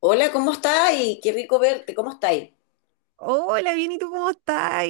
Hola, ¿cómo estás? Y qué rico verte, ¿cómo estáis? Hola, bien, ¿y tú cómo estás?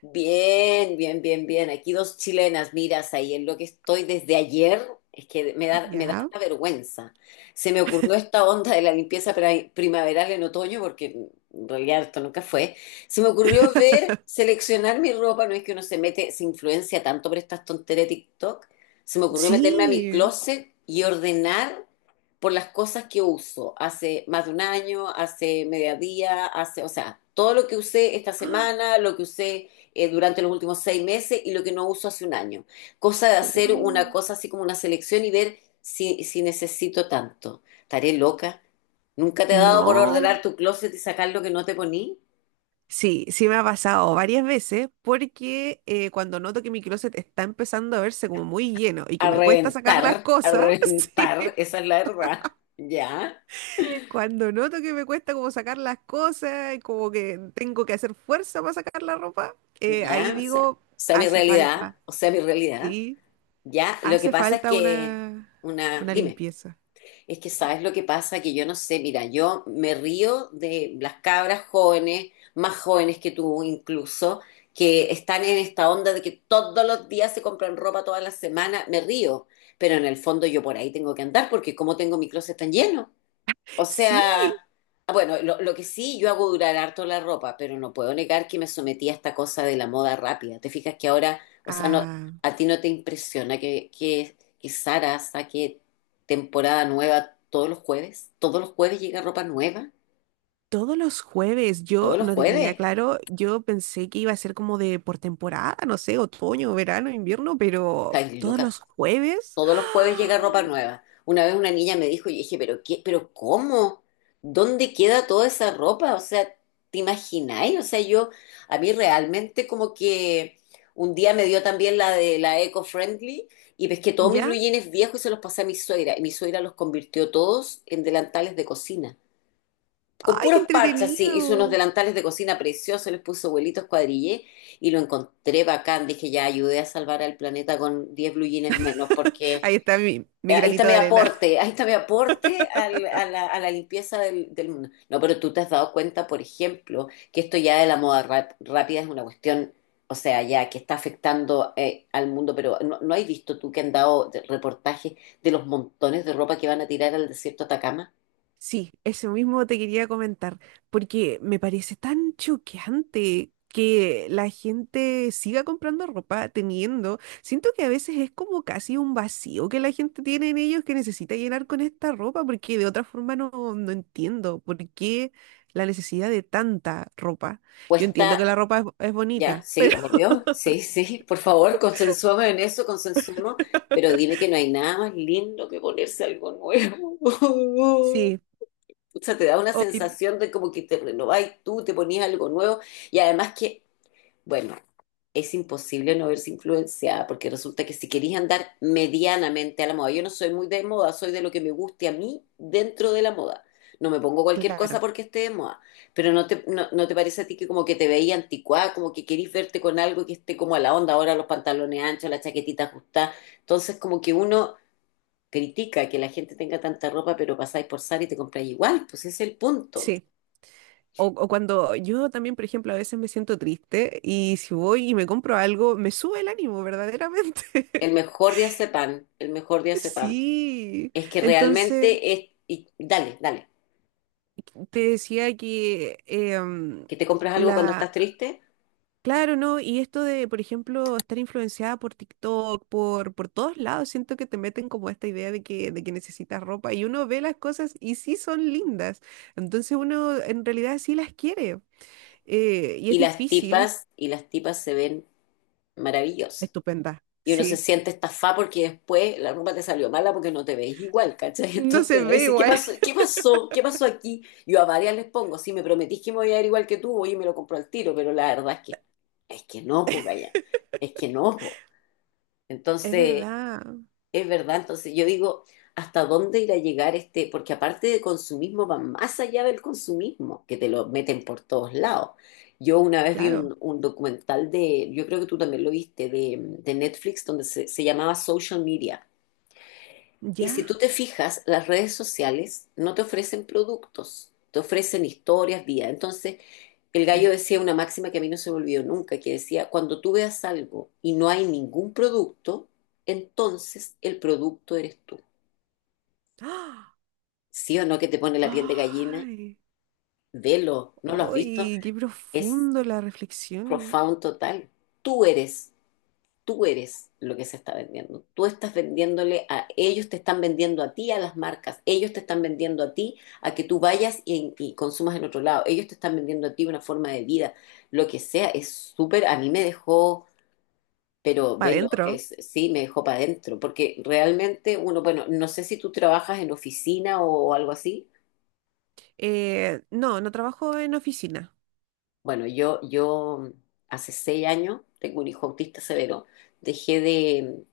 Bien, bien, bien, bien. Aquí dos chilenas, miras ahí en lo que estoy desde ayer, es que me da Ya. hasta vergüenza. Se me ocurrió esta onda de la limpieza primaveral en otoño, porque en realidad esto nunca fue. Se me ocurrió ver, seleccionar mi ropa, no es que uno se mete, se influencia tanto por estas tonterías de TikTok. Se me ocurrió meterme a mi Sí. closet y ordenar por las cosas que uso hace más de un año, hace mediodía, hace, o sea, todo lo que usé esta ¡Ah! semana, lo que usé durante los últimos 6 meses y lo que no uso hace un año. Cosa de hacer una Uy. cosa así como una selección y ver si necesito tanto. Estaré loca. ¿Nunca te ha dado por ordenar No. tu closet y sacar lo que no te poní? Sí, sí me ha pasado varias veces porque cuando noto que mi closet está empezando a verse como muy lleno y que me cuesta sacar las A cosas, sí. reventar, esa es la verdad. Ya, Cuando noto que me cuesta como sacar las cosas y como que tengo que hacer fuerza para sacar la ropa, ahí ya, o digo, sea, mi hace realidad, falta, o sea, mi realidad. sí, Ya, lo que hace pasa es falta que una, una, una dime. limpieza. Es que sabes lo que pasa, que yo no sé, mira, yo me río de las cabras jóvenes, más jóvenes que tú incluso, que están en esta onda de que todos los días se compran ropa todas las semanas me río, pero en el fondo yo por ahí tengo que andar porque como tengo mi closet tan lleno. O Sí, sea, ah, bueno, lo que sí, yo hago durar harto la ropa, pero no puedo negar que me sometí a esta cosa de la moda rápida. ¿Te fijas que ahora, o sea, no, Ah, a ti no te impresiona que Zara saque temporada nueva todos los jueves? ¿Todos los jueves llega ropa nueva? todos los jueves yo ¿Todos los no tenía jueves? claro, yo pensé que iba a ser como de por temporada, no sé, otoño, verano, invierno, pero Ay, todos loca, los jueves. todos los jueves llega ropa ¡Ah! nueva. Una vez una niña me dijo, y dije, pero qué, pero cómo, ¿dónde queda toda esa ropa? O sea, ¿te imagináis? O sea, yo, a mí realmente como que un día me dio también la de la eco-friendly y pesqué todos mis blue ¿Ya? jeans viejos y se los pasé a mi suegra. Y mi suegra los convirtió todos en delantales de cocina. Con ¡Ay, qué puros parches, sí, hizo unos entretenido! delantales de cocina preciosos, les puso vuelitos cuadrillé y lo encontré bacán. Dije, ya ayudé a salvar al planeta con 10 blue jeans menos porque Ahí está mi, eh, mi Ahí está granito mi de arena. aporte, ahí está mi aporte al- a la, a la limpieza del mundo. No, pero tú te has dado cuenta, por ejemplo, que esto ya de la moda rápida es una cuestión, o sea, ya que está afectando al mundo, pero ¿no has visto tú que han dado reportajes de los montones de ropa que van a tirar al desierto de Atacama? Sí, eso mismo te quería comentar, porque me parece tan choqueante que la gente siga comprando ropa teniendo. Siento que a veces es como casi un vacío que la gente tiene en ellos que necesita llenar con esta ropa, porque de otra forma no entiendo por qué la necesidad de tanta ropa. Yo entiendo que Cuesta, la ropa es ya, bonita, sí, pero obvio, sí, sí, por favor, consensuemos en eso, consensuemos, pero dime que no hay nada más lindo que ponerse algo nuevo. sí, O sea, te da una hoy, sensación de como que te renovás tú, te ponías algo nuevo. Y además que, bueno, es imposible no verse influenciada, porque resulta que si querís andar medianamente a la moda, yo no soy muy de moda, soy de lo que me guste a mí dentro de la moda. No me pongo cualquier cosa claro, porque esté de moda. Pero no te parece a ti que como que te veía anticuada, como que querís verte con algo que esté como a la onda, ahora los pantalones anchos, la chaquetita ajustada. Entonces como que uno critica que la gente tenga tanta ropa, pero pasáis por Zara y te compráis igual, pues ese es el punto. sí. O cuando yo también, por ejemplo, a veces me siento triste y si voy y me compro algo, me sube el ánimo, El verdaderamente. mejor de pan el mejor de pan Sí. es que Entonces, realmente es, y dale, dale, te decía que que te compras algo cuando estás la... triste Claro, ¿no? Y esto de, por ejemplo, estar influenciada por TikTok, por todos lados, siento que te meten como esta idea de que necesitas ropa y uno ve las cosas y sí son lindas. Entonces uno en realidad sí las quiere. Y es y las difícil. tipas, y las tipas se ven maravillosas. Estupenda. Y uno se Sí. siente estafado porque después la ropa te salió mala porque no te ves igual, ¿cachai? No se Entonces uno ve dice, ¿qué igual. pasó? ¿Qué pasó? ¿Qué pasó aquí? Yo a varias les pongo, si me prometís que me voy a ver igual que tú, oye, me lo compro al tiro, pero la verdad es que no, pues, vaya, es que no, pues. Es Entonces, verdad, es verdad, entonces yo digo, ¿hasta dónde irá a llegar este? Porque aparte de consumismo, va más allá del consumismo, que te lo meten por todos lados. Yo una vez vi claro. un documental yo creo que tú también lo viste, de Netflix, donde se llamaba Social Media. Y ¿Ya? si tú te fijas, las redes sociales no te ofrecen productos, te ofrecen historias, vida. Entonces, el Mm. gallo decía una máxima que a mí no se me olvidó nunca, que decía, cuando tú veas algo y no hay ningún producto, entonces el producto eres tú. ¡Ah! ¿Sí o no que te pone la piel de gallina? ¡Ay! Velo, ¿no lo has visto? ¡Ay! ¡Qué Es profundo la reflexión! profound total. Tú eres, tú eres lo que se está vendiendo. Tú estás vendiéndole a ellos, te están vendiendo a ti, a las marcas. Ellos te están vendiendo a ti, a que tú vayas y consumas en otro lado. Ellos te están vendiendo a ti una forma de vida, lo que sea. Es súper, a mí me dejó... Pero Para velo, adentro. es, sí, me dejó para adentro, porque realmente uno, bueno, no sé si tú trabajas en oficina o algo así. No, no trabajo en oficina. Bueno, yo hace 6 años, tengo un hijo autista severo, dejé de,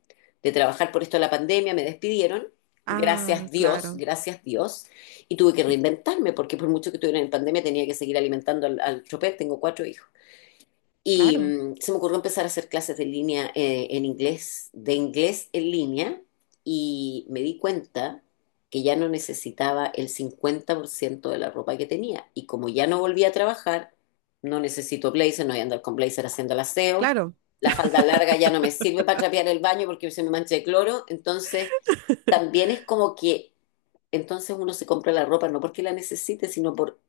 de trabajar por esto de la pandemia, me despidieron, Ah, claro. gracias Dios, y tuve que Sí, reinventarme, porque por mucho que estuviera en pandemia tenía que seguir alimentando al chopper, tengo cuatro hijos. Y claro, se me ocurrió empezar a hacer clases de línea en inglés, de inglés en línea, y me di cuenta que ya no necesitaba el 50% de la ropa que tenía. Y como ya no volví a trabajar, no necesito blazer, no voy a andar con blazer haciendo el aseo. claro. La falda larga ya no me sirve para trapear el baño porque se me mancha de cloro. Entonces, también es como que entonces uno se compra la ropa no porque la necesite, sino por,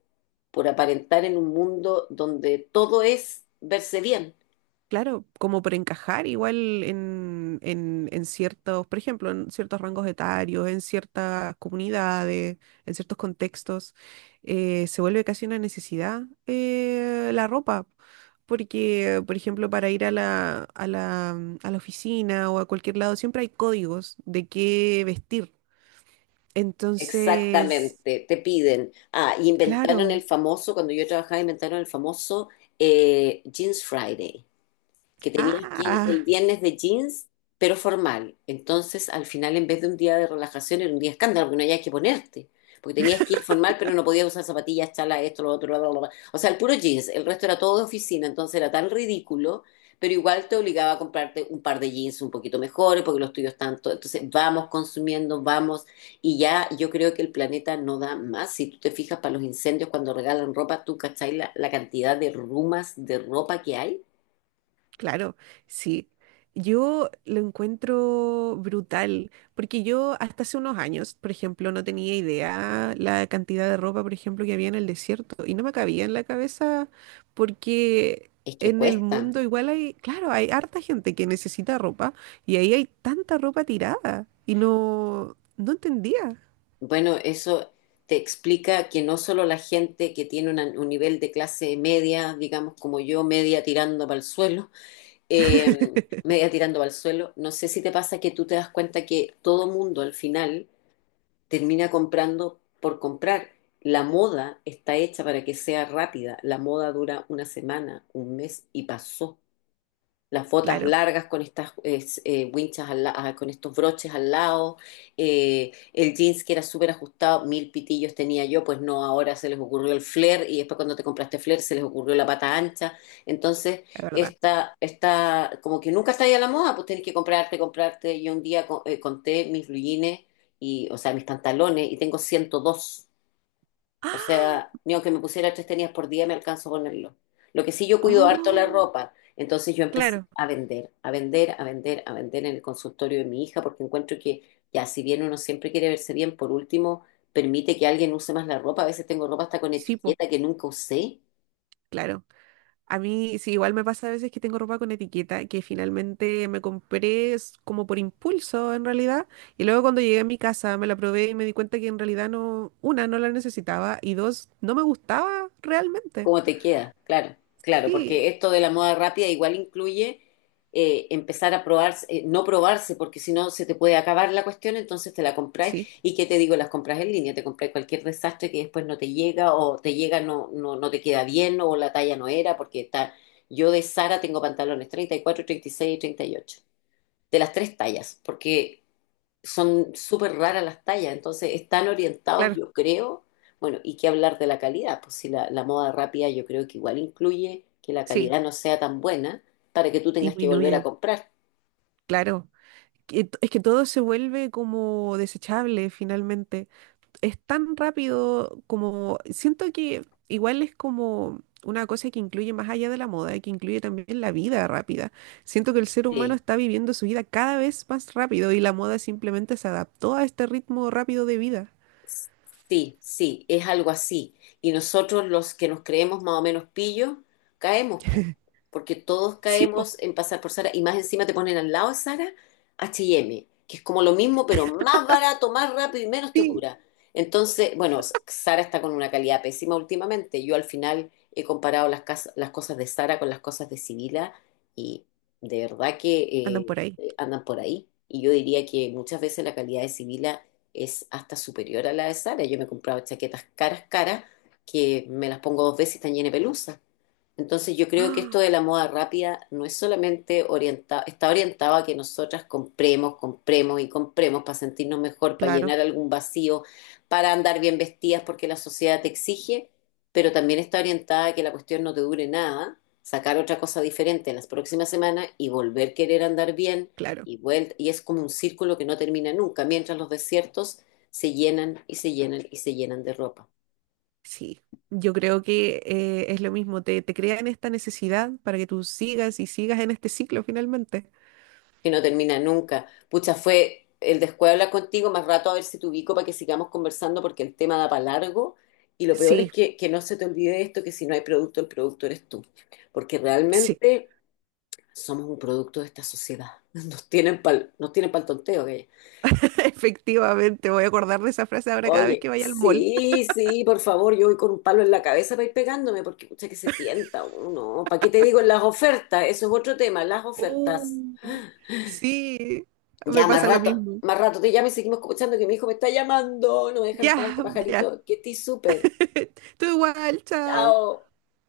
por aparentar en un mundo donde todo es verse bien. Claro, como por encajar igual en ciertos, por ejemplo, en ciertos rangos etarios, en ciertas comunidades, en ciertos contextos, se vuelve casi una necesidad la ropa. Porque, por ejemplo, para ir a mm, a la oficina o a cualquier lado, siempre hay códigos de qué vestir. Entonces, Exactamente, te piden. Ah, y inventaron el claro. famoso, cuando yo trabajaba, inventaron el famoso Jeans Friday que tenías que ir Ah. el viernes de jeans, pero formal. Entonces, al final, en vez de un día de relajación, era un día de escándalo, porque no había que ponerte. Porque tenías que ir formal, pero no podías usar zapatillas, chalas, esto, lo otro, bla, bla, bla. O sea, el puro jeans, el resto era todo de oficina, entonces era tan ridículo, pero igual te obligaba a comprarte un par de jeans un poquito mejores, porque los tuyos tanto. Entonces, vamos consumiendo, vamos, y ya yo creo que el planeta no da más. Si tú te fijas para los incendios, cuando regalan ropa, tú cachai la cantidad de rumas de ropa que hay. Claro, sí. Yo lo encuentro brutal, porque yo hasta hace unos años, por ejemplo, no tenía idea la cantidad de ropa, por ejemplo, que había en el desierto, y no me cabía en la cabeza, porque Es que en el cuestan. mundo igual hay, claro, hay harta gente que necesita ropa, y ahí hay tanta ropa tirada, y no entendía, Bueno, eso te explica que no solo la gente que tiene un nivel de clase media, digamos como yo, media tirando para el suelo, media tirando para el suelo, no sé si te pasa que tú te das cuenta que todo mundo al final termina comprando por comprar. La moda está hecha para que sea rápida. La moda dura una semana, un mes y pasó. Las botas claro, largas con estas winchas con estos broches al lado, el jeans que era súper ajustado, mil pitillos tenía yo, pues no, ahora se les ocurrió el flare y después cuando te compraste flare se les ocurrió la pata ancha, entonces la verdad. esta como que nunca está ahí a la moda, pues tenés que comprarte, comprarte, yo un día conté mis blue jeans y, o sea, mis pantalones y tengo 102, o ¡Ah! sea, ni aunque me pusiera tres tenis por día me alcanzo a ponerlo. Lo que sí yo cuido harto ¡Oh! la ropa. Entonces yo empecé Claro, a vender, a vender, a vender, a vender en el consultorio de mi hija porque encuentro que ya si bien uno siempre quiere verse bien, por último, permite que alguien use más la ropa. A veces tengo ropa hasta con sí, po, etiqueta que nunca usé. claro. A mí sí, igual me pasa a veces que tengo ropa con etiqueta que finalmente me compré es como por impulso en realidad y luego cuando llegué a mi casa me la probé y me di cuenta que en realidad no, una, no la necesitaba y dos, no me gustaba realmente. ¿Cómo te queda? Claro, claro, Sí, porque esto de la moda rápida igual incluye empezar a probarse, no probarse, porque si no se te puede acabar la cuestión, entonces te la compráis. sí, ¿Y qué te digo? Las compras en línea, te compráis cualquier desastre que después no te llega o te llega, no te queda bien o la talla no era, porque está, yo de Sara tengo pantalones 34, 36 y 38, de las tres tallas, porque son súper raras las tallas, entonces están orientados, claro, yo creo, bueno, y qué hablar de la calidad, pues si la moda rápida yo creo que igual incluye que la sí, calidad no sea tan buena para que tú tengas que volver a disminuye, comprar. claro. Que t- Es que todo se vuelve como desechable finalmente. Es tan rápido como siento que igual es como una cosa que incluye más allá de la moda, que incluye también la vida rápida. Siento que el ser humano está viviendo su vida cada vez más rápido y la moda simplemente se adaptó a este ritmo rápido de vida. Sí, sí, es algo así. Y nosotros los que nos creemos más o menos pillos, caemos, po, porque todos Sí, pues, caemos en pasar por Sara y más encima te ponen al lado de Sara H&M, que es como lo mismo, pero más barato, más rápido y menos te sí, dura. Entonces, bueno, Sara está con una calidad pésima últimamente. Yo al final he comparado las cosas de Sara con las cosas de Sibila y de verdad que andan por ahí. Andan por ahí. Y yo diría que muchas veces la calidad de Sibila es hasta superior a la de Sara. Yo me he comprado chaquetas caras, caras, que me las pongo dos veces y están llenas de pelusa. Entonces yo creo que esto Ah, de la moda rápida no es solamente orientado, está orientado a que nosotras compremos, compremos y compremos para sentirnos mejor, para claro, llenar algún vacío, para andar bien vestidas porque la sociedad te exige, pero también está orientada a que la cuestión no te dure nada, sacar otra cosa diferente en las próximas semanas y volver a querer andar bien claro, y vuelta, y es como un círculo que no termina nunca, mientras los desiertos se llenan y se llenan y se llenan de ropa, sí. Yo creo que es lo mismo, te crean esta necesidad para que tú sigas y sigas en este ciclo finalmente. que no termina nunca. Pucha, fue el descuido hablar contigo más rato a ver si te ubico para que sigamos conversando porque el tema da para largo y lo peor es Sí, que no se te olvide esto, que si no hay producto, el producto eres tú, porque sí. realmente somos un producto de esta sociedad. Nos tienen pa'l tonteo, gallo. Efectivamente, voy a acordar de esa frase ahora cada vez Oye, que vaya al mall. sí, sí, por favor, yo voy con un palo en la cabeza para ir pegándome, porque escucha que se tienta uno. ¿Para qué te digo en las ofertas? Eso es otro tema, las ofertas. Uh, Sí, Ya, me pasa lo mismo. más rato te llamo y seguimos escuchando que mi hijo me está llamando. No me deja en Ya, paz este ya. pajarito. Que estoy súper. Tú igual, chao. Chao.